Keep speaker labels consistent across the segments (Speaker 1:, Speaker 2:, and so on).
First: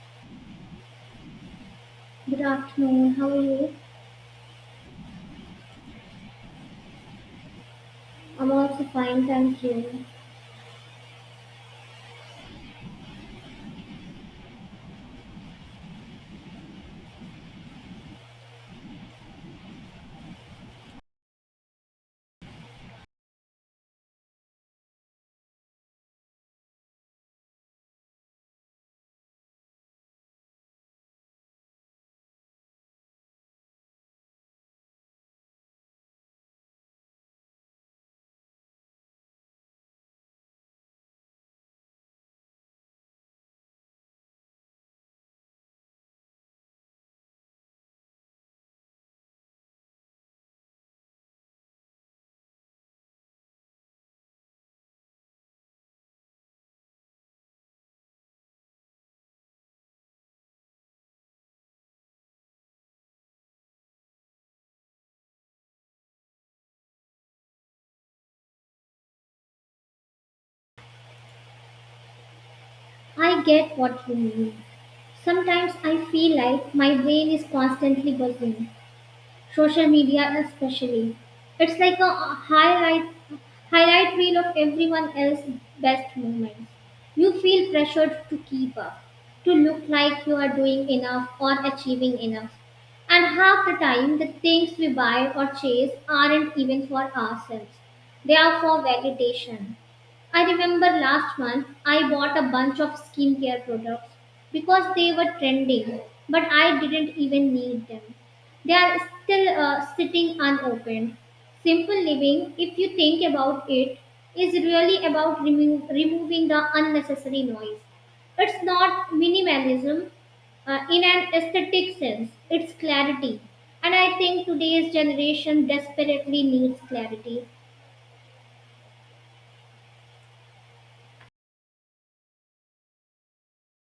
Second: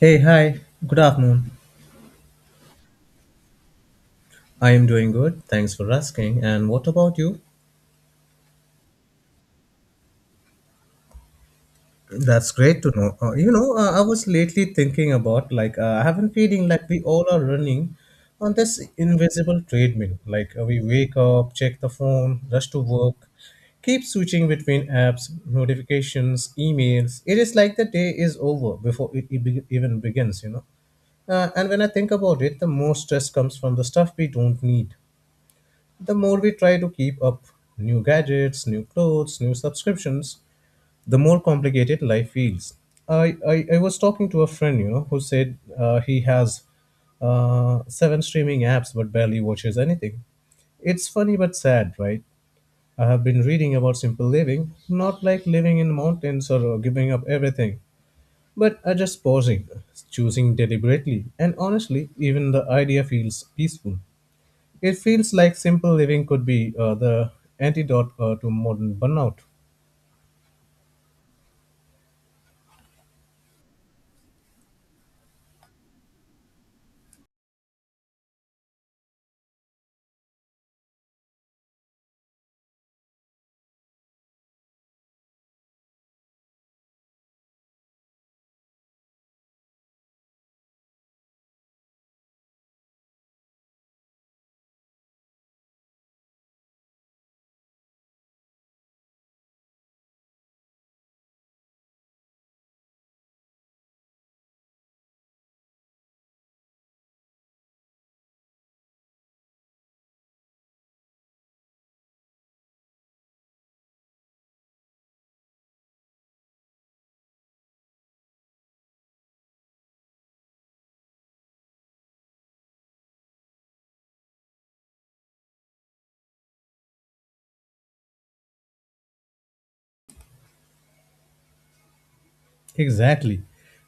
Speaker 1: Hey, hi, good afternoon.
Speaker 2: Good afternoon. How are you?
Speaker 1: I am doing good. Thanks for asking. And what about you?
Speaker 2: I'm also fine, thank you.
Speaker 1: That's great to know. I was lately thinking about like I have been feeling like we all are running on this invisible treadmill. We wake up, check the phone, rush to work, keep switching between apps, notifications, emails. It is like the day is over before even begins. And when I think about it, the most stress comes from the stuff we don't need. The more we try to keep up, new gadgets, new clothes, new subscriptions, the more complicated life feels. I was talking to a friend, you know, who said he has seven streaming apps but barely watches anything. It's funny but sad, right? I have been reading about simple living, not like living in mountains or giving up everything, but just pausing, choosing deliberately, and honestly, even the idea feels peaceful. It feels like simple living could be the antidote to modern burnout.
Speaker 2: I get what you mean. Sometimes I feel like my brain is constantly buzzing. Social media especially. It's like a highlight reel of everyone else's best moments. You feel pressured to keep up, to look like you are doing enough or achieving enough. And half the time, the things we buy or chase aren't even for ourselves. They are for validation. I remember last month I bought a bunch of skincare products because they were trending, but I didn't even need them. They are still sitting unopened. Simple living, if you think about it, is really about removing the unnecessary noise. It's not minimalism in an aesthetic sense, it's clarity. And I think today's generation desperately needs clarity.
Speaker 1: Exactly.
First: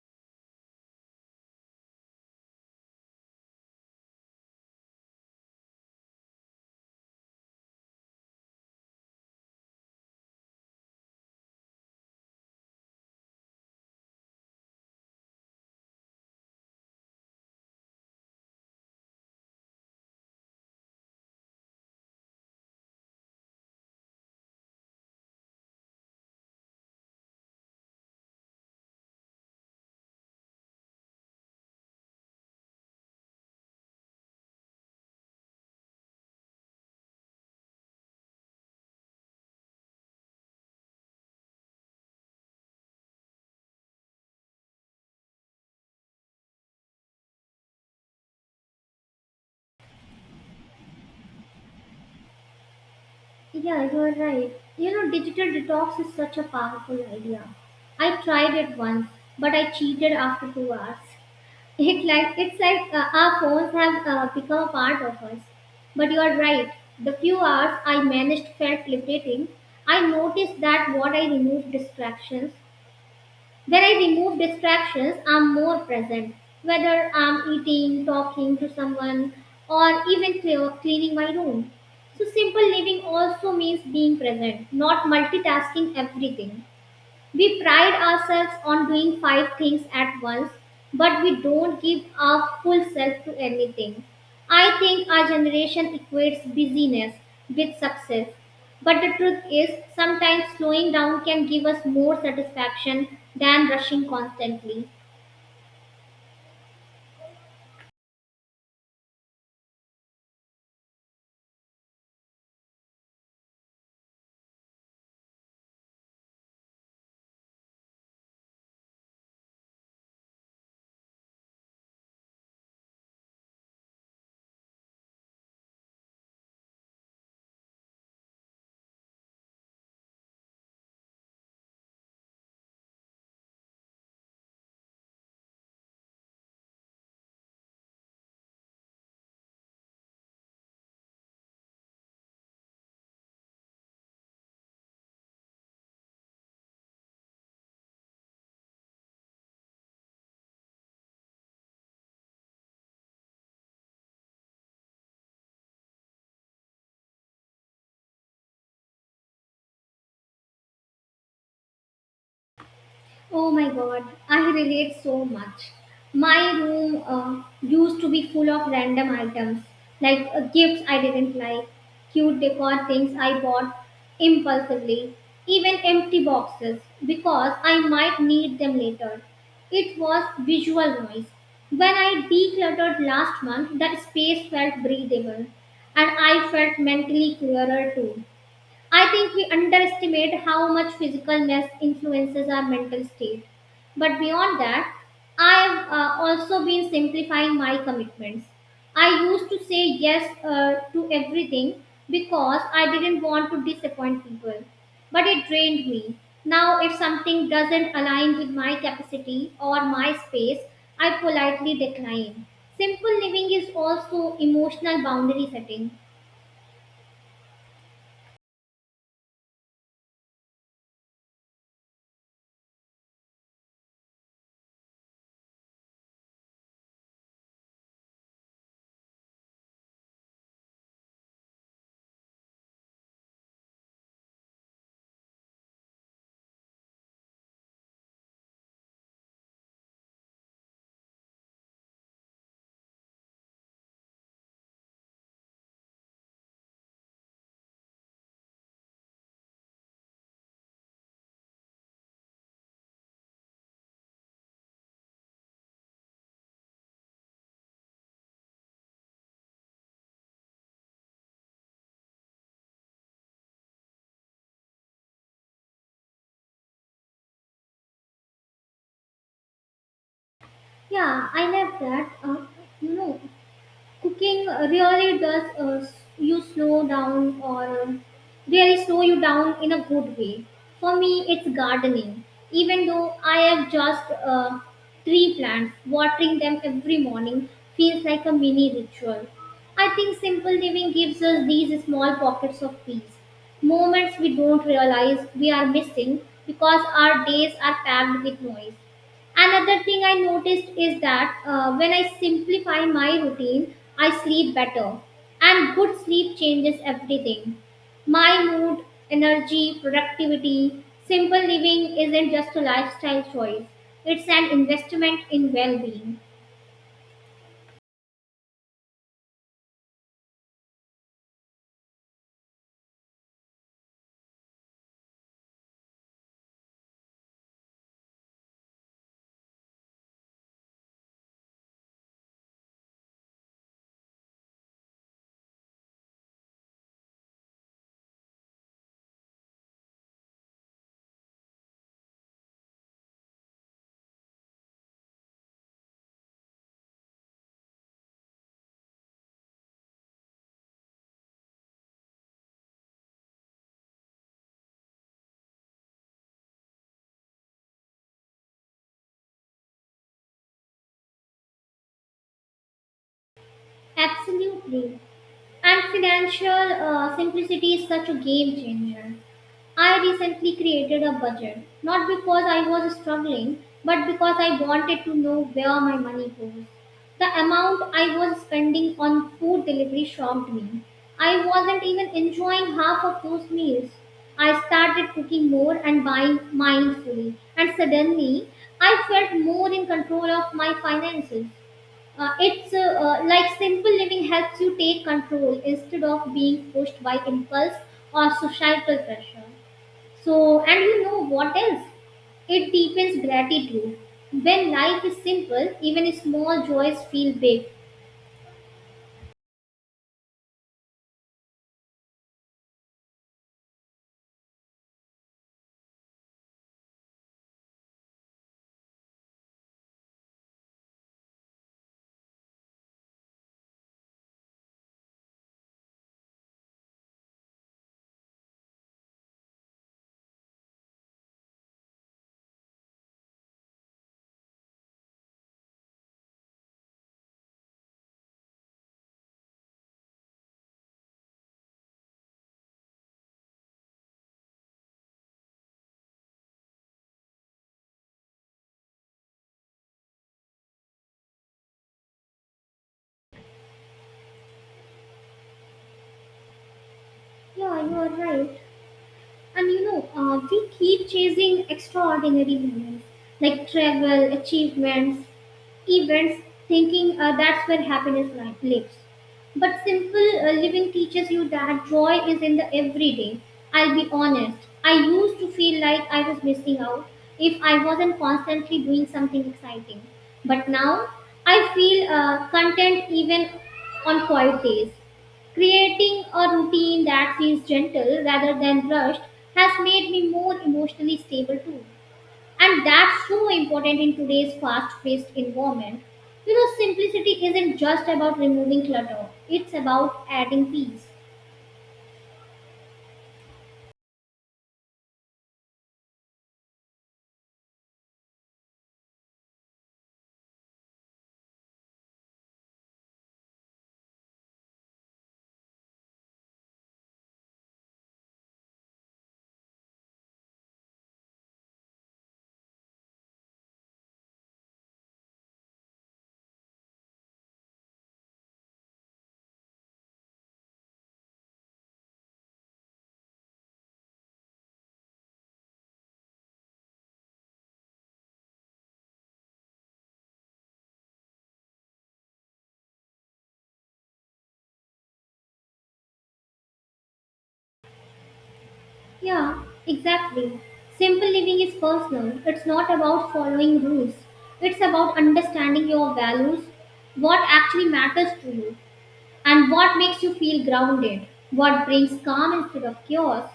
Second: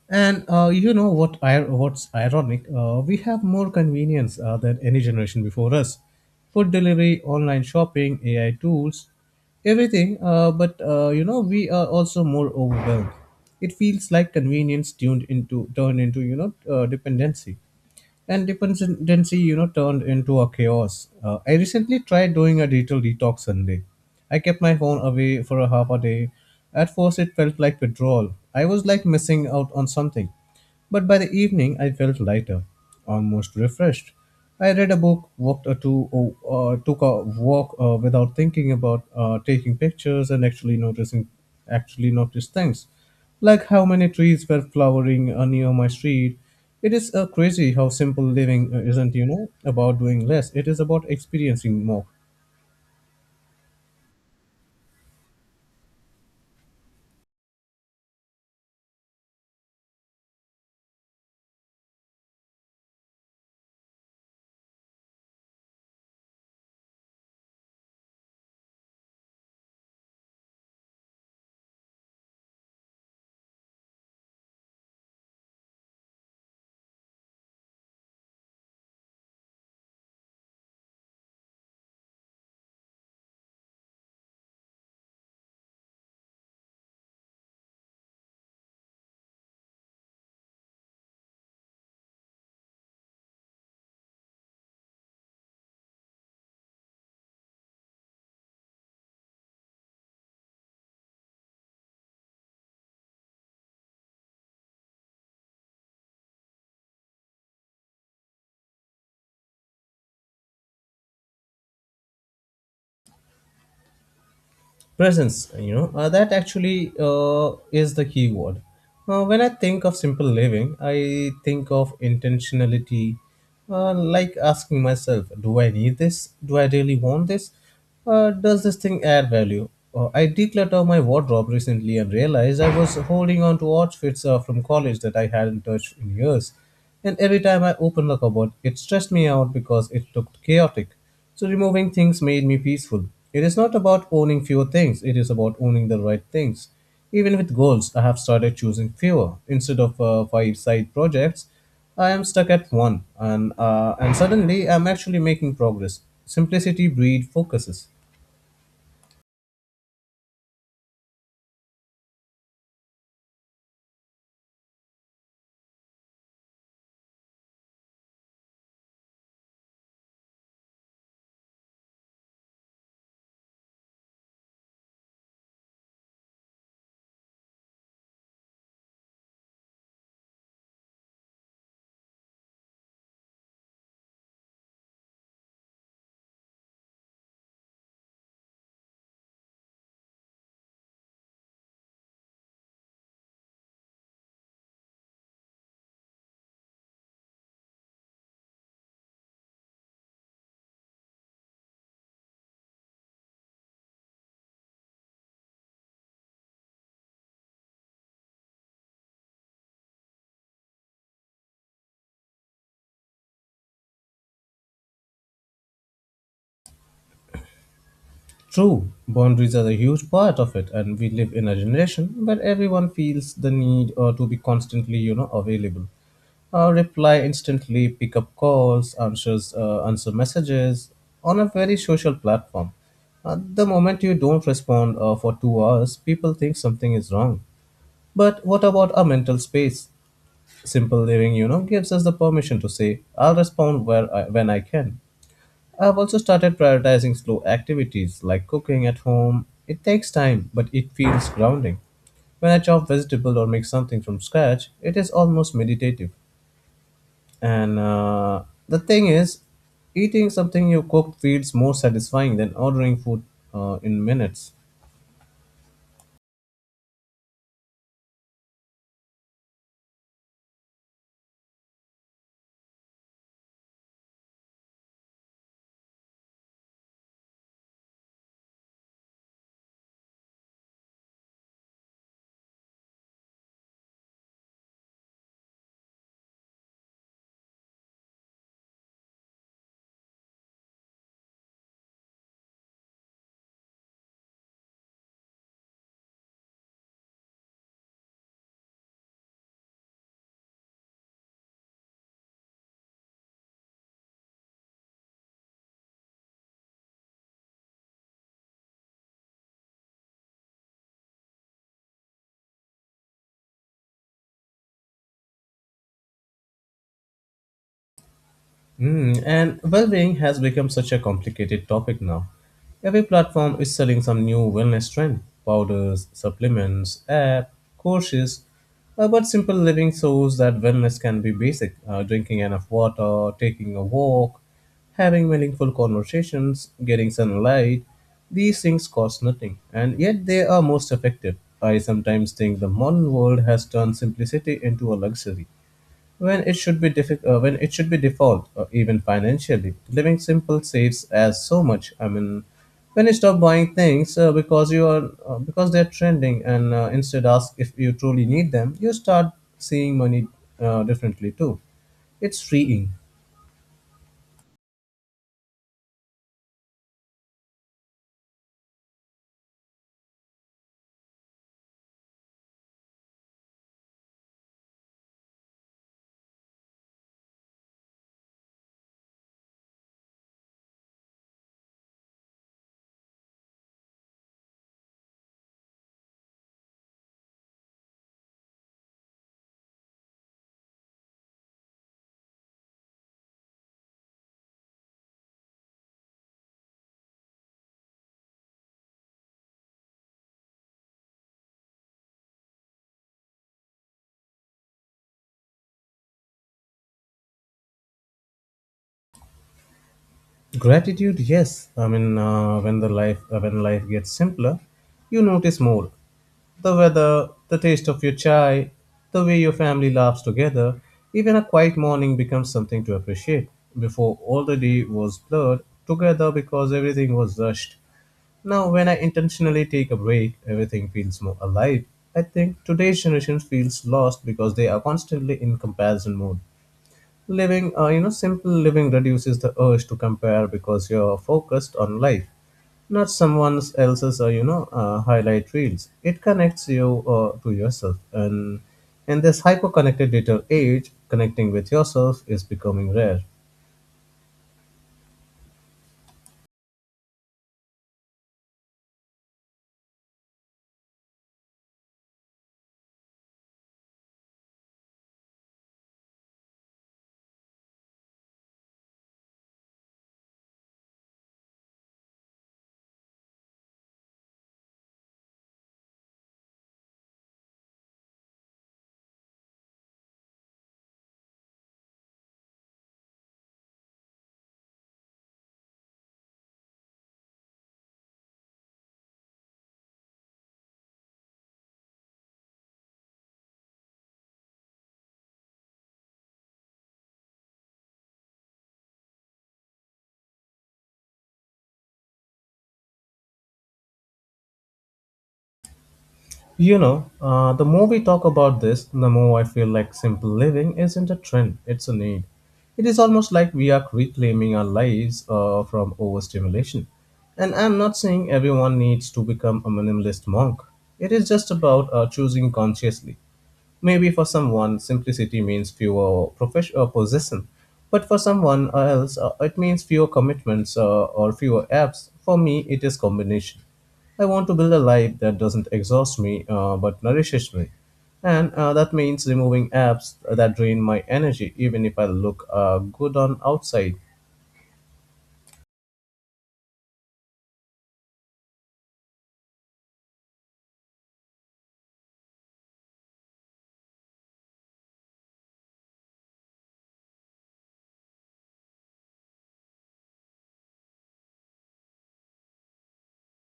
Speaker 1: And you know what? What's ironic? We have more convenience than any generation before us. Food delivery, online shopping, AI tools, everything. But You know, we are also more overwhelmed. It feels like convenience tuned into turned into, you know, dependency. And dependency, you know, turned into a chaos. I recently tried doing a digital detox Sunday. I kept my phone away for a half a day. At first it felt like withdrawal. I was like missing out on something, but by the evening I felt lighter, almost refreshed. I read a book, walked a took a walk without thinking about taking pictures and actually noticed things, like how many trees were flowering near my street. It is crazy how simple living isn't, you know, about doing less. It is about experiencing more.
Speaker 2: Yeah, you're right. You know, digital detox is such a powerful idea. I tried it once, but I cheated after two hours. It's like our phones have become a part of us. But you are right. The few hours I managed felt liberating. I noticed that what I remove distractions. When I remove distractions, I'm more present. Whether I'm eating, talking to someone, or even cleaning my room. So simple living also means being present, not multitasking everything. We pride ourselves on doing five things at once, but we don't give our full self to anything. I think our generation equates busyness with success. But the truth is, sometimes slowing down can give us more satisfaction than rushing constantly.
Speaker 1: Presence, you know, that actually is the key word. When I think of simple living, I think of intentionality, like asking myself, do I need this? Do I really want this? Does this thing add value? I decluttered my wardrobe recently and realized I was holding on to outfits from college that I hadn't touched in years, and every time I opened the cupboard it stressed me out because it looked chaotic. So removing things made me peaceful. It is not about owning fewer things, it is about owning the right things. Even with goals, I have started choosing fewer. Instead of five side projects, I am stuck at one, and suddenly I'm actually making progress. Simplicity breed focuses.
Speaker 2: Oh my god, I relate so much. My room used to be full of random items like gifts I didn't like, cute decor things I bought impulsively, even empty boxes because I might need them later. It was visual noise. When I decluttered last month, that space felt breathable and I felt mentally clearer too. I think we underestimate how much physical mess influences our mental state. But beyond that, I have also been simplifying my commitments. I used to say yes to everything because I didn't want to disappoint people. But it drained me. Now, if something doesn't align with my capacity or my space, I politely decline. Simple living is also emotional boundary setting.
Speaker 1: True, boundaries are a huge part of it, and we live in a generation where everyone feels the need to be constantly, you know, available. Reply instantly, pick up calls, answer messages on a very social platform. The moment you don't respond for 2 hours, people think something is wrong. But what about our mental space? Simple living, you know, gives us the permission to say, I'll respond when I can. I've also started prioritizing slow activities like cooking at home. It takes time, but it feels grounding. When I chop vegetable or make something from scratch, it is almost meditative. And the thing is, eating something you cooked feels more satisfying than ordering food in minutes.
Speaker 2: Yeah, I love that. You know. Cooking really does, you slow down, or really slow you down in a good way. For me, it's gardening. Even though I have just tree plants, watering them every morning feels like a mini ritual. I think simple living gives us these small pockets of peace, moments we don't realize we are missing because our days are packed with noise. Another thing I noticed is that when I simplify my routine, I sleep better. And good sleep changes everything. My mood, energy, productivity, simple living isn't just a lifestyle choice, it's an investment in well being.
Speaker 1: Mm, and well-being has become such a complicated topic now. Every platform is selling some new wellness trend, powders, supplements, app, courses. But simple living shows that wellness can be basic: drinking enough water, taking a walk, having meaningful conversations, getting sunlight. These things cost nothing, and yet they are most effective. I sometimes think the modern world has turned simplicity into a luxury when it should be default, or even financially, living simple saves as so much. I mean, when you stop buying things because you are because they're trending, and instead ask if you truly need them, you start seeing money differently too. It's freeing.
Speaker 2: Absolutely. And financial simplicity is such a game changer. I recently created a budget, not because I was struggling, but because I wanted to know where my money goes. The amount I was spending on food delivery shocked me. I wasn't even enjoying half of those meals. I started cooking more and buying mindfully, and suddenly I felt more in control of my finances. It's Like simple living helps you take control instead of being pushed by impulse or societal pressure. So, and you know what else? It deepens gratitude. When life is simple, even small joys feel big.
Speaker 1: Gratitude, yes. I mean, when life gets simpler, you notice more. The weather, the taste of your chai, the way your family laughs together, even a quiet morning becomes something to appreciate. Before, all the day was blurred together because everything was rushed. Now, when I intentionally take a break, everything feels more alive. I think today's generation feels lost because they are constantly in comparison mode. Living You know, simple living reduces the urge to compare because you're focused on life, not someone else's, highlight reels. It connects you to yourself, and in this hyper connected digital age, connecting with yourself is becoming rare.
Speaker 2: Yeah, you are right. And you know, we keep chasing extraordinary moments like travel, achievements, events, thinking that's where happiness lives. But simple living teaches you that joy is in the everyday. I'll be honest, I used to feel like I was missing out if I wasn't constantly doing something exciting. But now I feel content even on quiet days. Creating a routine that feels gentle rather than rushed has made me more emotionally stable too. And that's so important in today's fast paced environment. You know, simplicity isn't just about removing clutter, it's about adding peace.
Speaker 1: You know, the more we talk about this, the more I feel like simple living isn't a trend, it's a need. It is almost like we are reclaiming our lives from overstimulation. And I'm not saying everyone needs to become a minimalist monk, it is just about choosing consciously. Maybe for someone, simplicity means fewer profession possession, but for someone else, it means fewer commitments or fewer apps. For me, it is combination. I want to build a life that doesn't exhaust me but nourishes me, and that means removing apps that drain my energy, even if I look good on outside.
Speaker 2: Yeah, exactly. Simple living is personal, it's not about following rules, it's about understanding your values, what actually matters to you, and what makes you feel grounded, what brings calm instead of chaos.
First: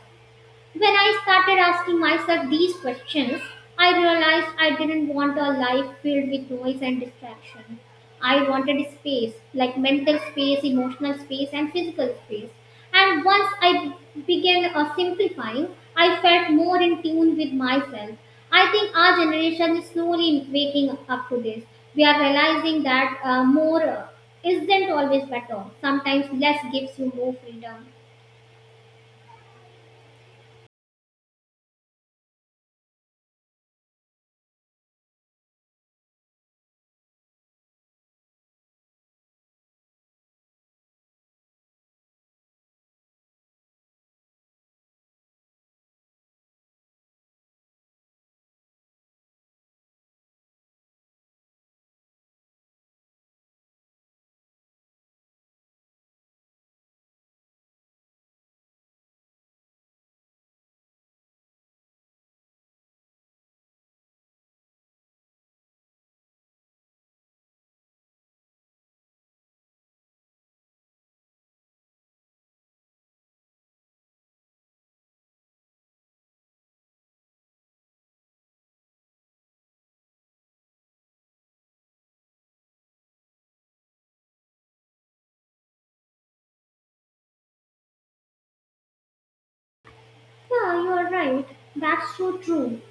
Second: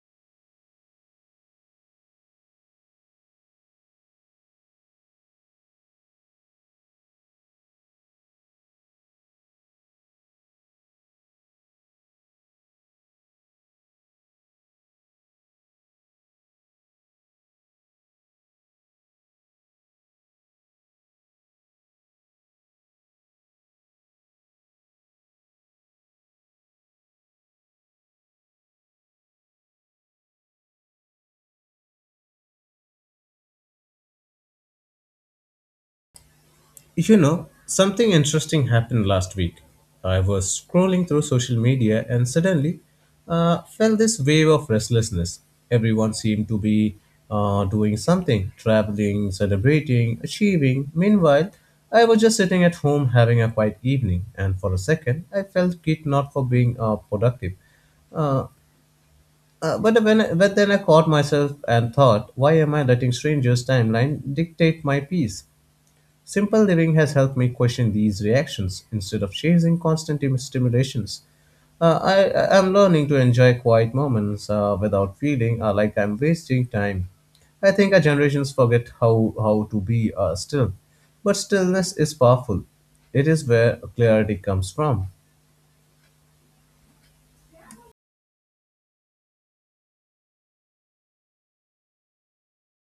Speaker 2: When I started asking myself these questions, I realized I didn't want a life filled with noise and distraction. I wanted space, like mental space, emotional space, and physical space. And once I began simplifying, I felt more in tune with myself. I think our generation is slowly waking up to this. We are realizing that more isn't always better. Sometimes less gives you more freedom.
Speaker 1: You know, something interesting happened last week. I was scrolling through social media and suddenly felt this wave of restlessness. Everyone seemed to be doing something, traveling, celebrating, achieving. Meanwhile, I was just sitting at home having a quiet evening, and for a second, I felt guilt, not for being productive. Uh, but then I caught myself and thought, why am I letting strangers' timeline dictate my peace? Simple living has helped me question these reactions instead of chasing constant stimulations. I'm learning to enjoy quiet moments without feeling like I'm wasting time. I think our generations forget how to be still, but stillness is powerful. It is where clarity comes from.
Speaker 2: Yeah, you are right. That's so true.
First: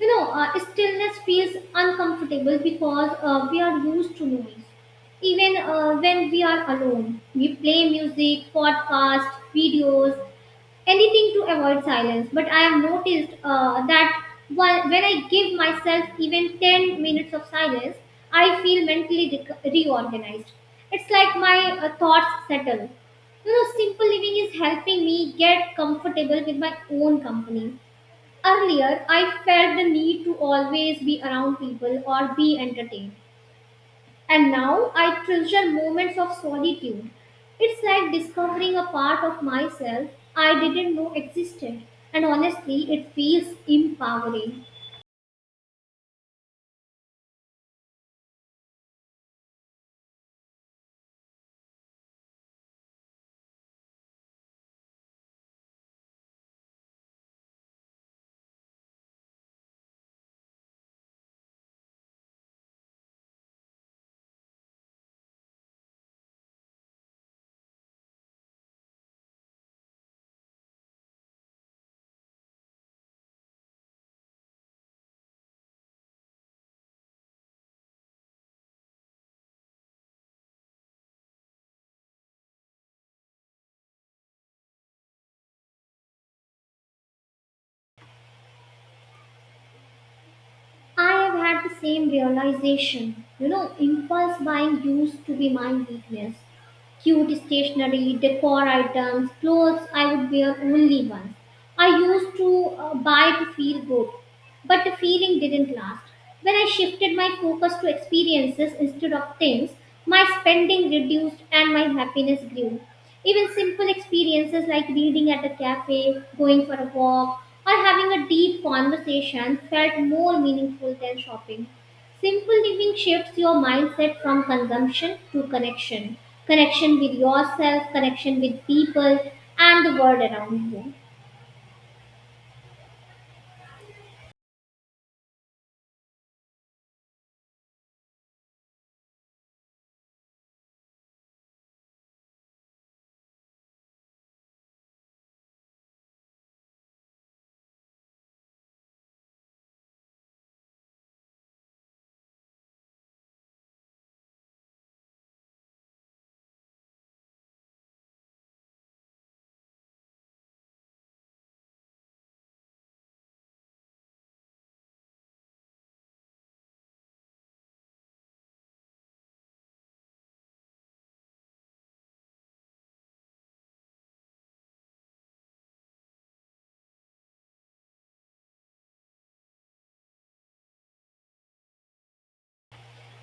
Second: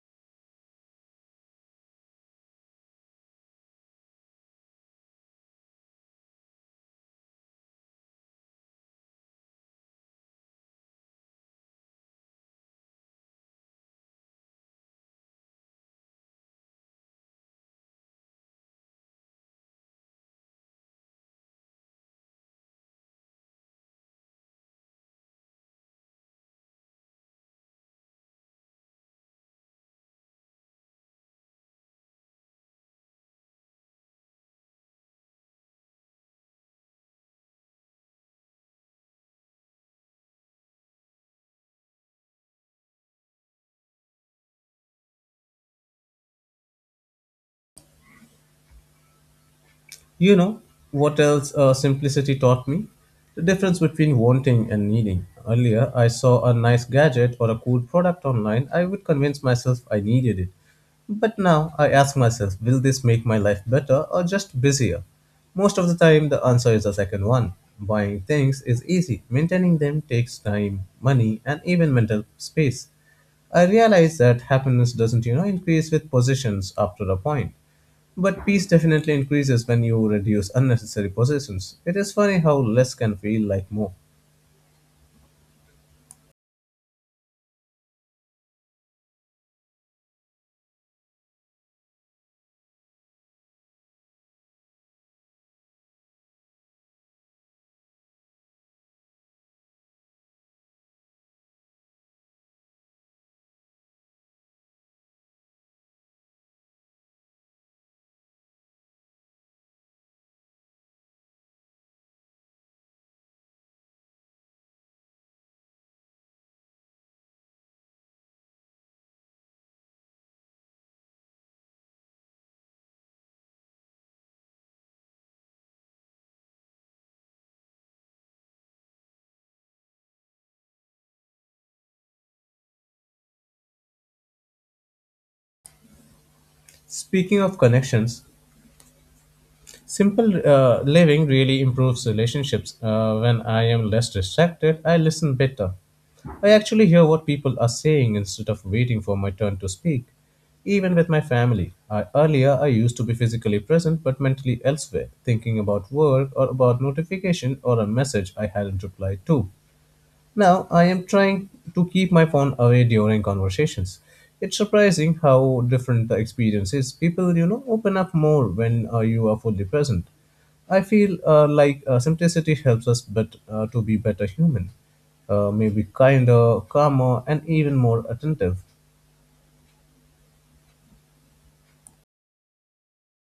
Speaker 2: You know, stillness feels uncomfortable because we are used to noise. Even when we are alone, we play music, podcasts, videos, anything to avoid silence. But I have noticed that when I give myself even 10 minutes of silence, I feel mentally reorganized. It's like my thoughts settle. You know, simple living is helping me get comfortable with my own company. Earlier, I felt the need to always be around people or be entertained, and now I treasure moments of solitude. It's like discovering a part of myself I didn't know existed. And honestly, it feels empowering.
Speaker 1: You know what else, simplicity taught me? The difference between wanting and needing. Earlier, I saw a nice gadget or a cool product online. I would convince myself I needed it. But now I ask myself, will this make my life better or just busier? Most of the time, the answer is the second one. Buying things is easy, maintaining them takes time, money, and even mental space. I realize that happiness doesn't, you know, increase with possessions after a point. But peace definitely increases when you reduce unnecessary possessions. It is funny how less can feel like more.
Speaker 2: I have had the same realization. You know, impulse buying used to be my weakness. Cute stationery, decor items, clothes I would wear only once. I used to buy to feel good, but the feeling didn't last. When I shifted my focus to experiences instead of things, my spending reduced and my happiness grew. Even simple experiences like reading at a cafe, going for a walk, or having a deep conversation felt more meaningful than shopping. Simple living shifts your mindset from consumption to connection. Connection with yourself, connection with people, and the world around you.
Speaker 1: Speaking of connections, simple living really improves relationships. When I am less distracted, I listen better. I actually hear what people are saying instead of waiting for my turn to speak. Even with my family, earlier I used to be physically present but mentally elsewhere, thinking about work or about notification or a message I hadn't replied to. Now, I am trying to keep my phone away during conversations. It's surprising how different the experience is. People, you know, open up more when you are fully present. I feel simplicity helps us but to be better human, maybe kinder, calmer, and even more attentive.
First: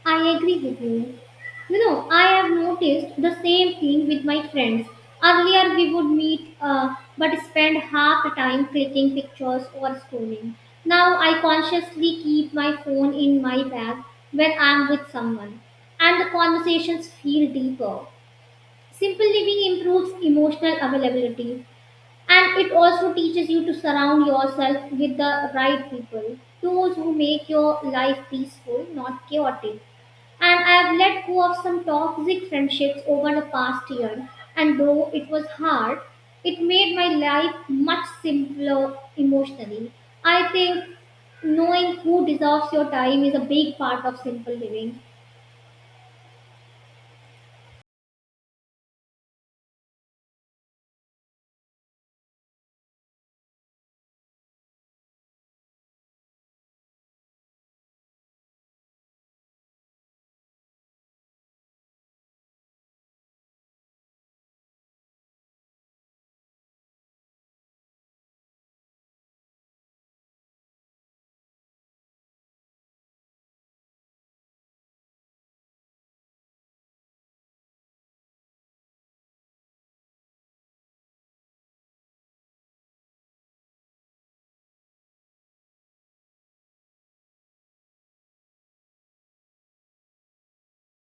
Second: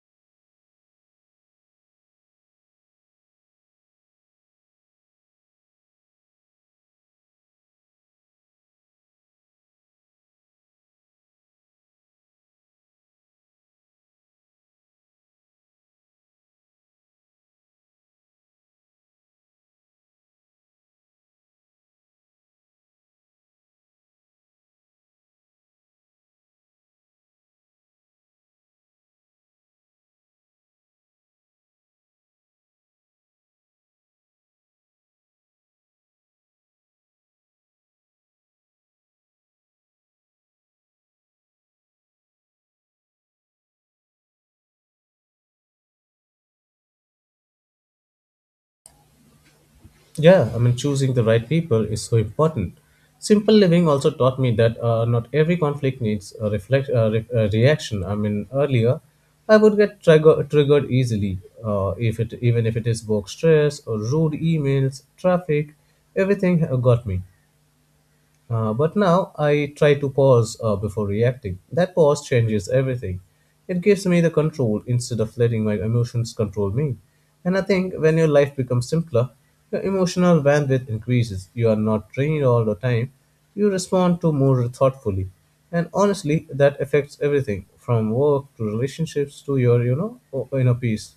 Speaker 2: I agree with you. You know, I have noticed the same thing with my friends. Earlier, we would meet but spend half the time clicking pictures or scrolling. Now, I consciously keep my phone in my bag when I'm with someone, and the conversations feel deeper. Simple living improves emotional availability and it also teaches you to surround yourself with the right people, those who make your life peaceful, not chaotic. And I have let go of some toxic friendships over the past year, and though it was hard, it made my life much simpler emotionally. I think knowing who deserves your time is a big part of simple living.
Speaker 1: Yeah, I mean, choosing the right people is so important. Simple living also taught me that not every conflict needs a a reaction. I mean, earlier, I would get triggered easily, if it even if it is work stress or rude emails, traffic, everything got me. But now I try to pause before reacting. That pause changes everything. It gives me the control instead of letting my emotions control me. And I think when your life becomes simpler, your emotional bandwidth increases. You are not drained all the time. You respond to more thoughtfully. And honestly, that affects everything from work to relationships to your, you know, inner peace.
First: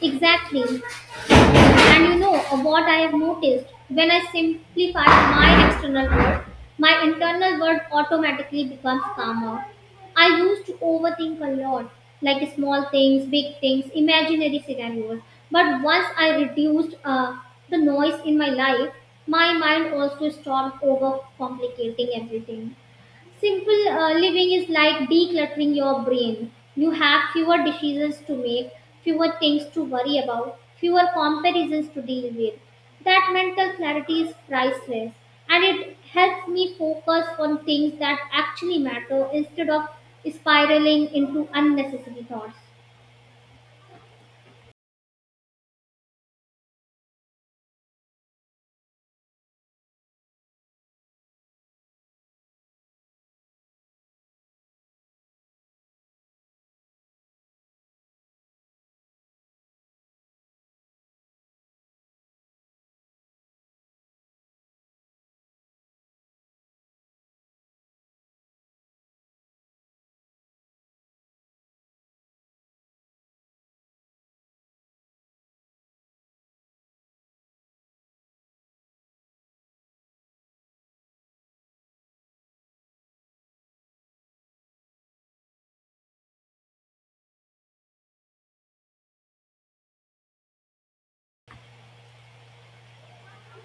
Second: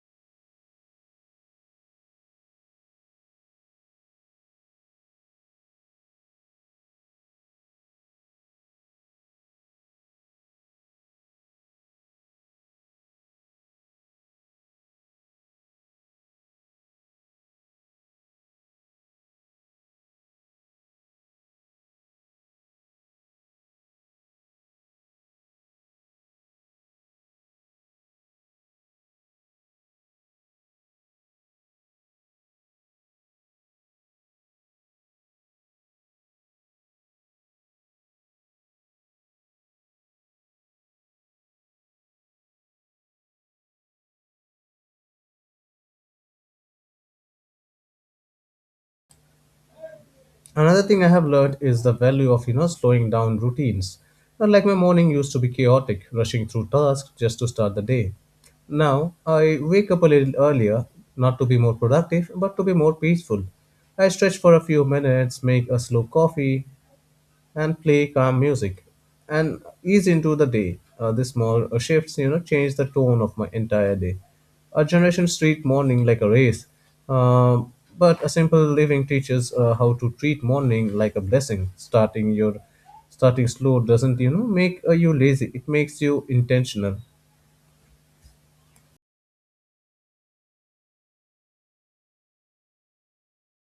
Speaker 2: Exactly. And you know what I have noticed? When I simplify my external world, my internal world automatically becomes calmer. I used to overthink a lot, like small things, big things, imaginary scenarios. But once I reduced the noise in my life, my mind also stopped overcomplicating everything. Simple living is like decluttering your brain. You have fewer decisions to make, fewer things to worry about, fewer comparisons to deal with. That mental clarity is priceless and it helps me focus on things that actually matter instead of spiraling into unnecessary thoughts.
Speaker 1: Another thing I have learned is the value of, you know, slowing down routines. Not like my morning used to be chaotic, rushing through tasks just to start the day. Now I wake up a little earlier, not to be more productive, but to be more peaceful. I stretch for a few minutes, make a slow coffee, and play calm music, and ease into the day. The small shifts, you know, change the tone of my entire day. A generation treat morning like a race, um, but a simple living teaches how to treat morning like a blessing. Starting slow doesn't make you lazy. It makes you intentional.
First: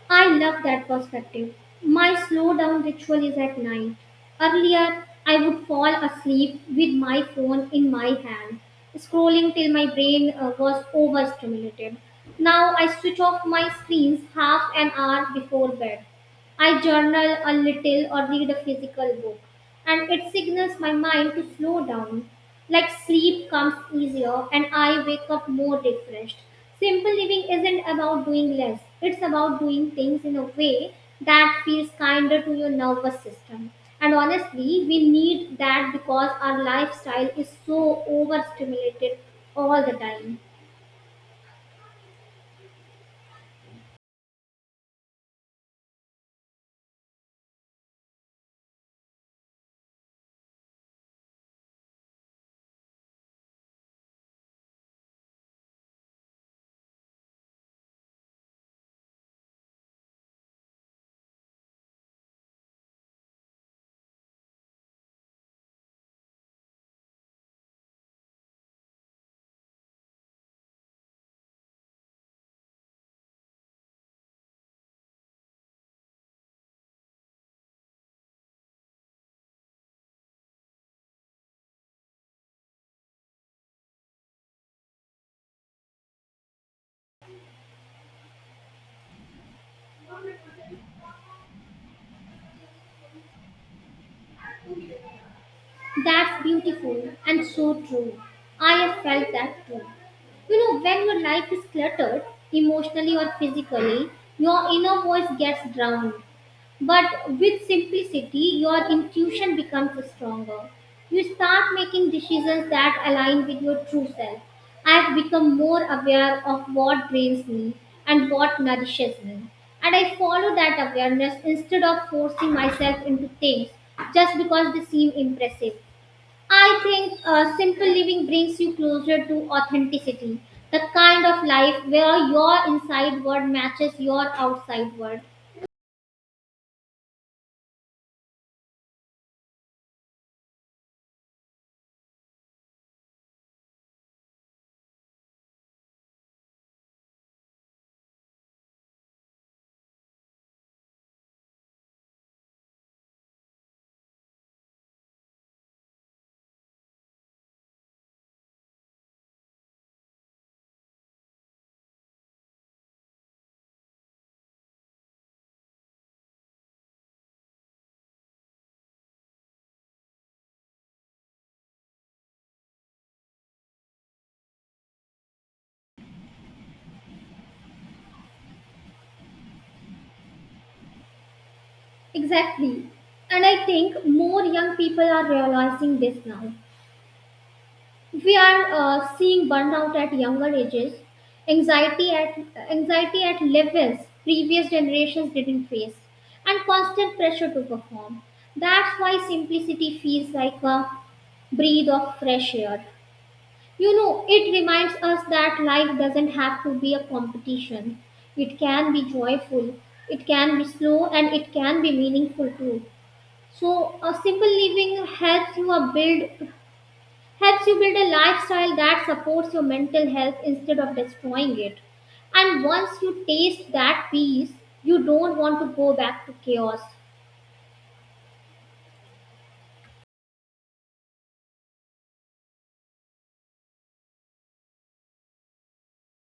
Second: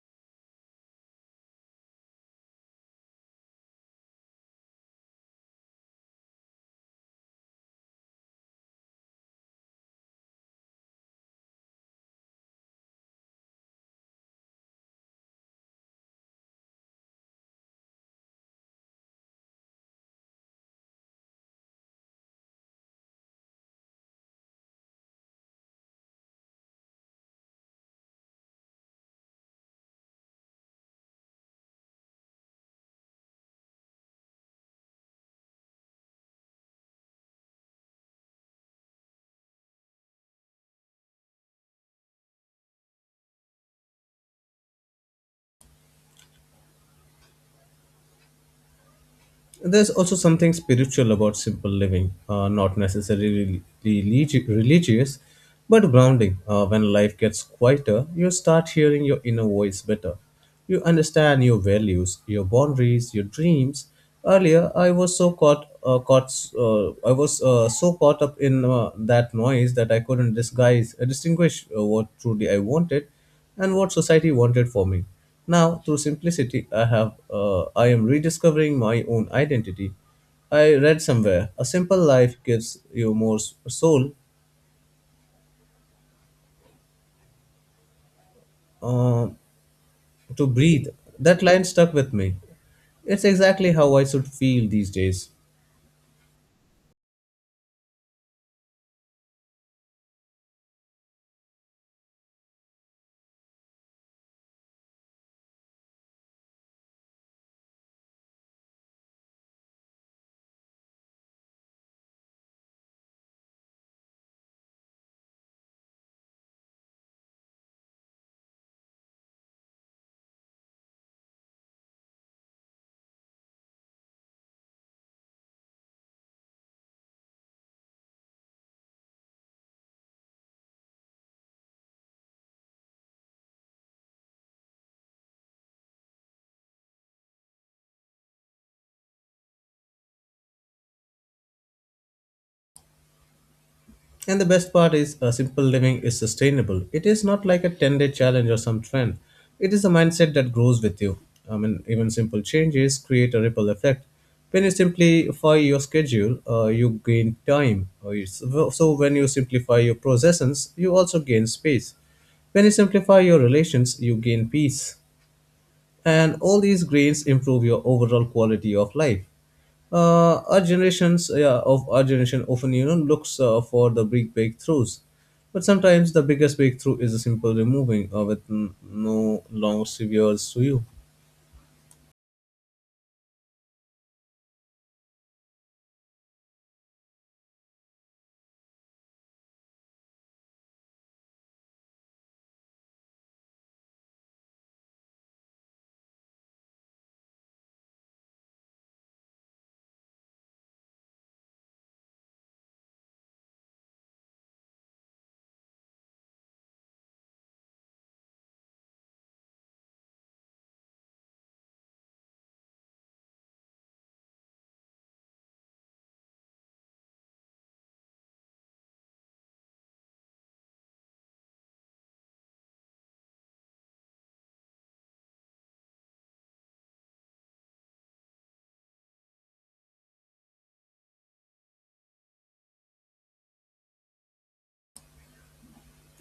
Speaker 2: I love that perspective. My slow down ritual is at night. Earlier, I would fall asleep with my phone in my hand, scrolling till my brain was overstimulated. Now I switch off my screens half an hour before bed. I journal a little or read a physical book, and it signals my mind to slow down. Like sleep comes easier, and I wake up more refreshed. Simple living isn't about doing less, it's about doing things in a way that feels kinder to your nervous system. And honestly, we need that because our lifestyle is so overstimulated all the time.
Speaker 1: There's also something spiritual about simple living, not necessarily religious, but grounding. When life gets quieter, you start hearing your inner voice better. You understand your values, your boundaries, your dreams. Earlier, I was so caught up in that noise that I couldn't distinguish what truly I wanted and what society wanted for me. Now, through simplicity, I am rediscovering my own identity. I read somewhere a simple life gives you more soul uh, to breathe. That line stuck with me. It's exactly how I should feel these days.
Speaker 2: That's beautiful and so true. I have felt that too. You know, when your life is cluttered, emotionally or physically, your inner voice gets drowned. But with simplicity, your intuition becomes stronger. You start making decisions that align with your true self. I have become more aware of what drains me and what nourishes me. And I follow that awareness instead of forcing myself into things just because they seem impressive. I think simple living brings you closer to authenticity, the kind of life where your inside world matches your outside world.
Speaker 1: And the best part is, simple living is sustainable. It is not like a 10-day challenge or some trend. It is a mindset that grows with you. I mean, even simple changes create a ripple effect. When you simplify your schedule, you gain time. So, when you simplify your possessions, you also gain space. When you simplify your relations, you gain peace. And all these gains improve your overall quality of life. Our generations Yeah, of our generation often looks for the big breakthroughs, but sometimes the biggest breakthrough is a simple removing with no long severs to you.
Speaker 2: Exactly. And I think more young people are realizing this now. We are seeing burnout at younger ages, anxiety at anxiety at levels previous generations didn't face, and constant pressure to perform. That's why simplicity feels like a breath of fresh air. You know, it reminds us that life doesn't have to be a competition. It can be joyful, it can be slow, and it can be meaningful too. So, a simple living helps you build a lifestyle that supports your mental health instead of destroying it. And once you taste that peace, you don't want to go back to chaos.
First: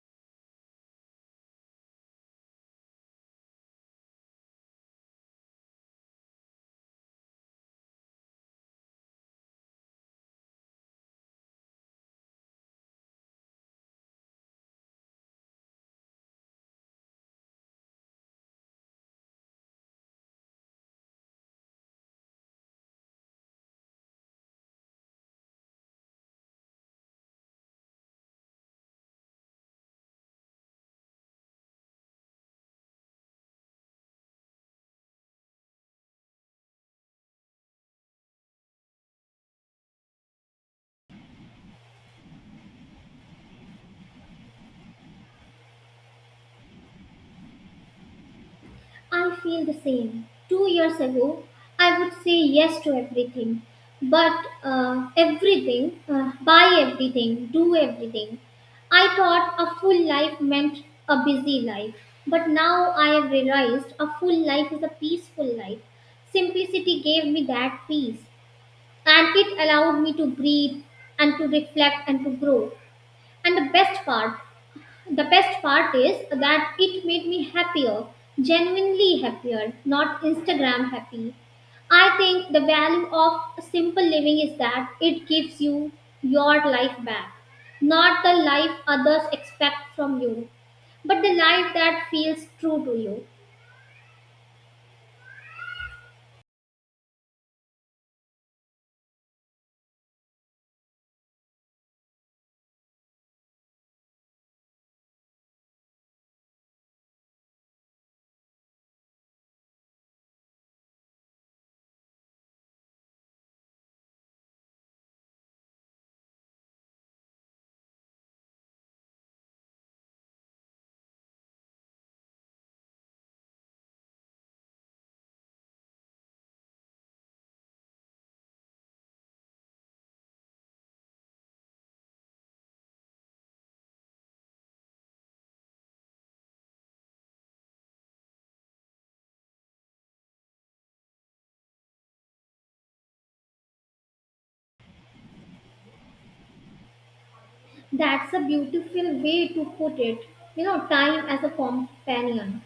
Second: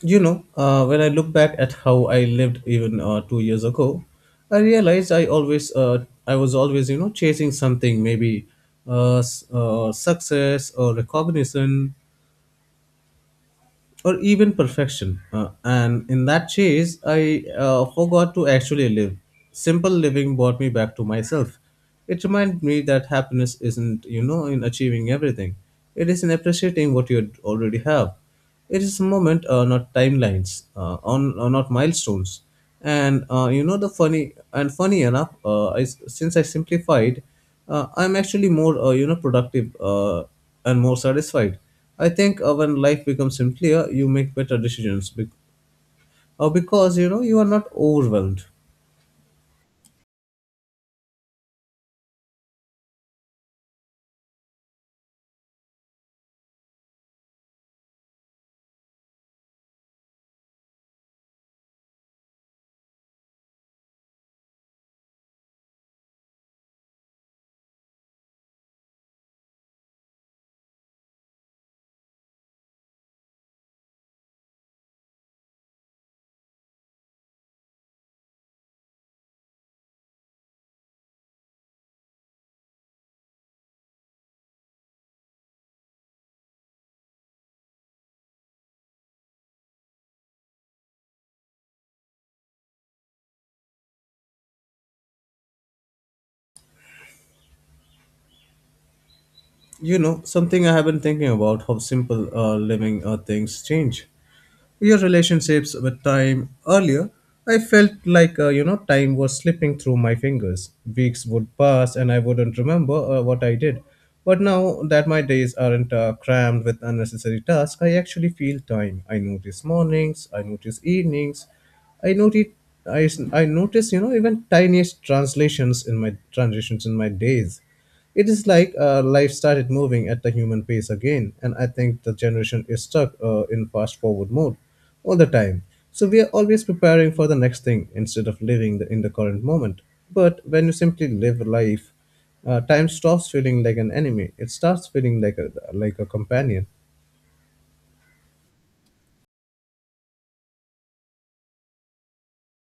Speaker 1: You know uh, when I look back at how I lived even 2 years ago, I realized I was always chasing something, maybe success or recognition or even perfection. And in that chase, I forgot to actually live. Simple living brought me back to myself. It reminded me that happiness isn't in achieving everything. It is in appreciating what you already have. It is a moment, not timelines, on not milestones. And you know the funny and funny enough, since I simplified, I'm actually more productive and more satisfied. I think when life becomes simpler, you make better decisions because you are not overwhelmed.
Speaker 2: I feel the same. Two years ago, I would say yes to everything, but everything, buy everything, do everything. I thought a full life meant a busy life, but now I have realized a full life is a peaceful life. Simplicity gave me that peace, and it allowed me to breathe and to reflect and to grow. And the best part is that it made me happier, genuinely happier, not Instagram happy. I think the value of simple living is that it gives you your life back, not the life others expect from you, but the life that feels true to you.
Speaker 1: You know something, I have been thinking about how simple living things change. Your relationships with time. Earlier, I felt like time was slipping through my fingers. Weeks would pass and I wouldn't remember what I did. But now that my days aren't crammed with unnecessary tasks, I actually feel time. I notice mornings, I notice evenings. I noted I, I notice even tiniest translations in my transitions in my days. It is like life started moving at the human pace again, and I think the generation is stuck in fast forward mode all the time. So we are always preparing for the next thing instead of living in the current moment. But when you simply live life, time stops feeling like an enemy. It starts feeling like a companion.
Speaker 2: That's a beautiful way to put it. You know, time as a companion.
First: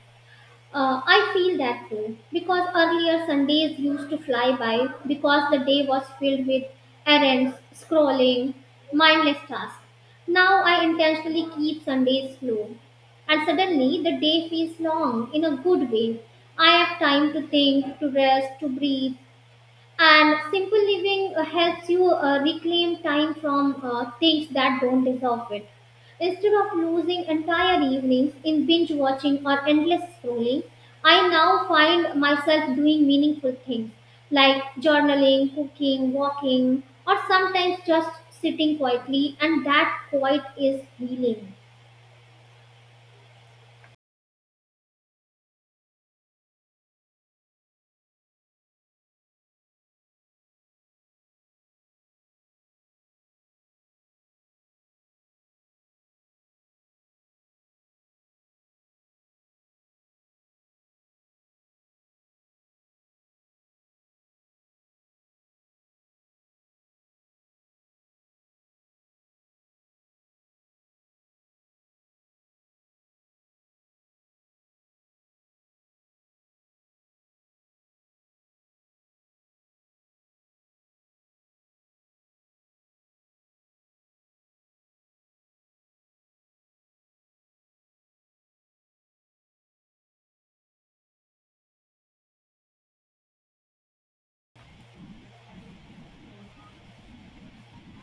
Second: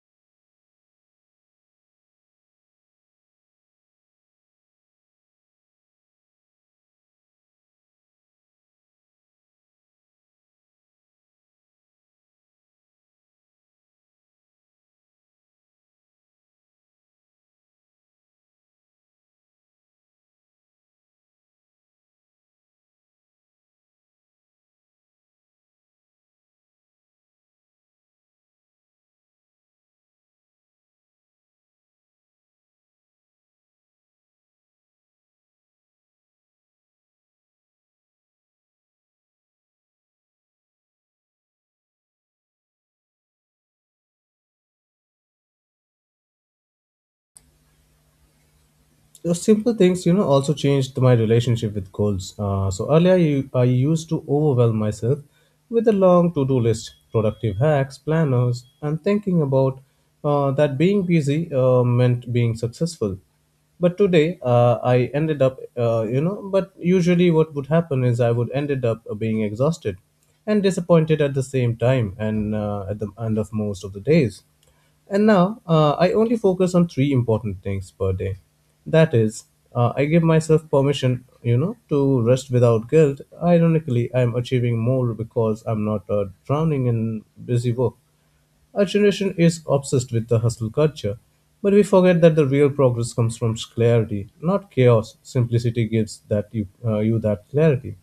Speaker 2: I feel that too because earlier Sundays used to fly by because the day was filled with errands, scrolling, mindless tasks. Now I intentionally keep Sundays slow and suddenly the day feels long in a good way. I have time to think, to rest, to breathe, and simple living helps you reclaim time from things that don't deserve it. Instead of losing entire evenings in binge watching or endless scrolling, I now find myself doing meaningful things like journaling, cooking, walking, or sometimes just sitting quietly, and that quiet is healing.
Speaker 1: Those simple things also changed my relationship with goals. So earlier, I used to overwhelm myself with a long to-do list, productive hacks, planners, and thinking about that being busy meant being successful. But today, I ended up, you know, but usually what would happen is I would ended up being exhausted and disappointed at the same time and at the end of most of the days. And now I only focus on three important things per day. That is, I give myself permission, to rest without guilt. Ironically, I'm achieving more because I'm not drowning in busy work. Our generation is obsessed with the hustle culture, but we forget that the real progress comes from clarity, not chaos. Simplicity gives you that clarity.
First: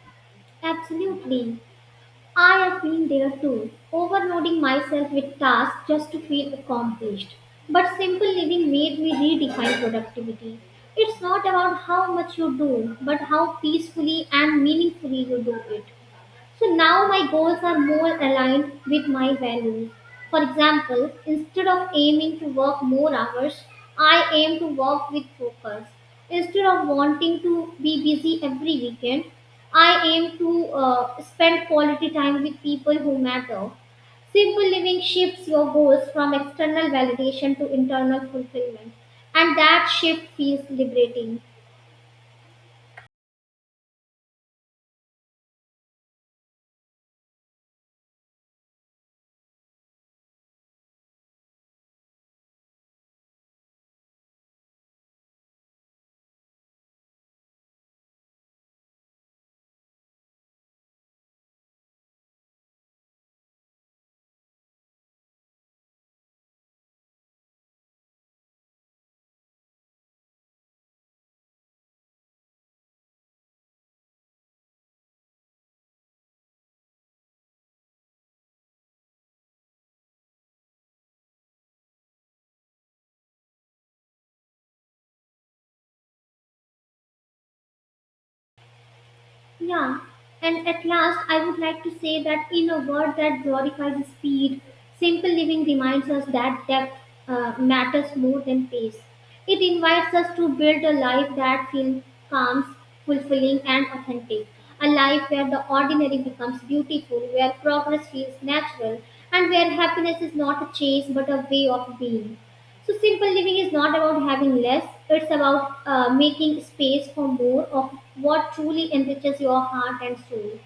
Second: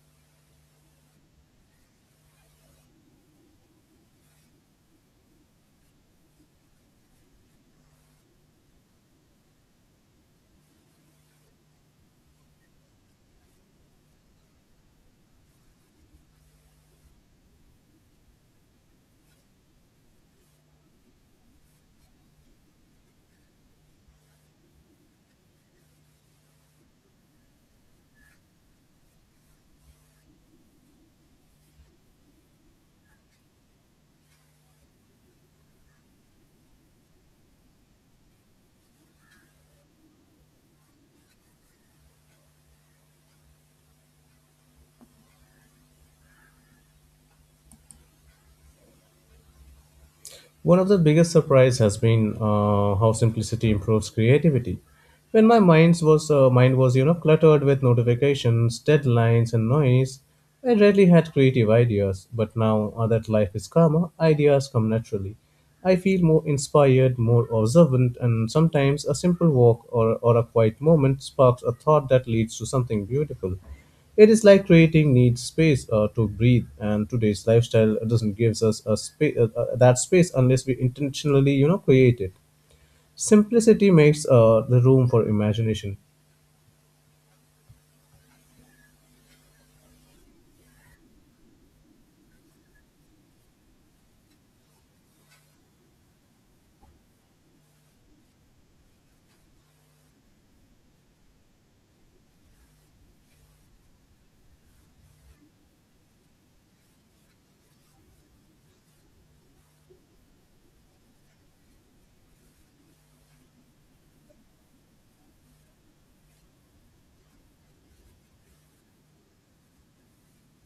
Speaker 2: Absolutely. I have been there too, overloading myself with tasks just to feel accomplished. But simple living made me redefine productivity. It's not about how much you do, but how peacefully and meaningfully you do it. So now my goals are more aligned with my values. For example, instead of aiming to work more hours, I aim to work with focus. Instead of wanting to be busy every weekend, I aim to spend quality time with people who matter. Simple living shifts your goals from external validation to internal fulfillment, and that shift feels liberating.
Speaker 1: One of the biggest surprise has been how simplicity improves creativity. When my mind was cluttered with notifications, deadlines, and noise. I rarely had creative ideas. But now that life is calmer, ideas come naturally. I feel more inspired, more observant, and sometimes a simple walk or a quiet moment sparks a thought that leads to something beautiful. It is like creating needs space to breathe, and today's lifestyle doesn't give us that space unless we intentionally, create it. Simplicity makes the room for imagination.
Speaker 2: Yeah, and at last, I would like to say that in a world that glorifies speed, simple living reminds us that depth matters more than pace. It invites us to build a life that feels calm, fulfilling, and authentic. A life where the ordinary becomes beautiful, where progress feels natural, and where happiness is not a chase but a way of being. So simple living is not about having less; it's about making space for more of what truly enriches your heart and soul.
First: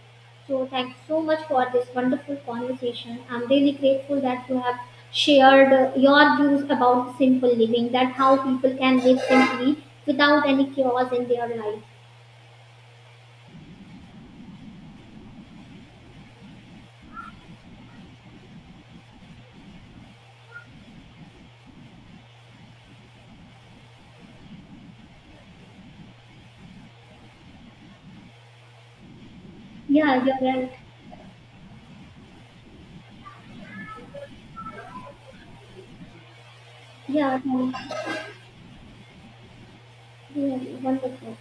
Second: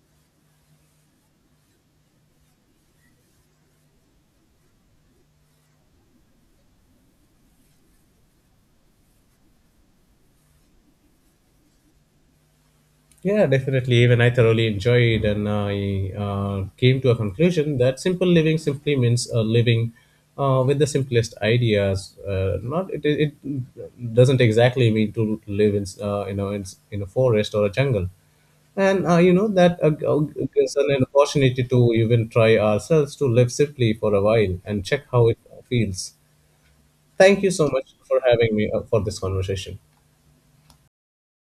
Speaker 2: So thank you so much for this wonderful conversation. I'm really grateful that you have shared your views about simple living, that how people can live simply without any chaos in their life.
Speaker 1: Yeah, definitely. Even I thoroughly enjoyed, and I came to a conclusion that simple living simply means living with the simplest ideas. Not, it doesn't exactly mean to live in in a forest or a jungle. And that
Speaker 2: Yeah, you're right.
Speaker 1: gives us an opportunity to even try ourselves to live simply for a while and check how it feels.
Speaker 2: Yeah,
Speaker 1: Thank you so much for having me for this conversation.
Speaker 2: yeah, wonderful.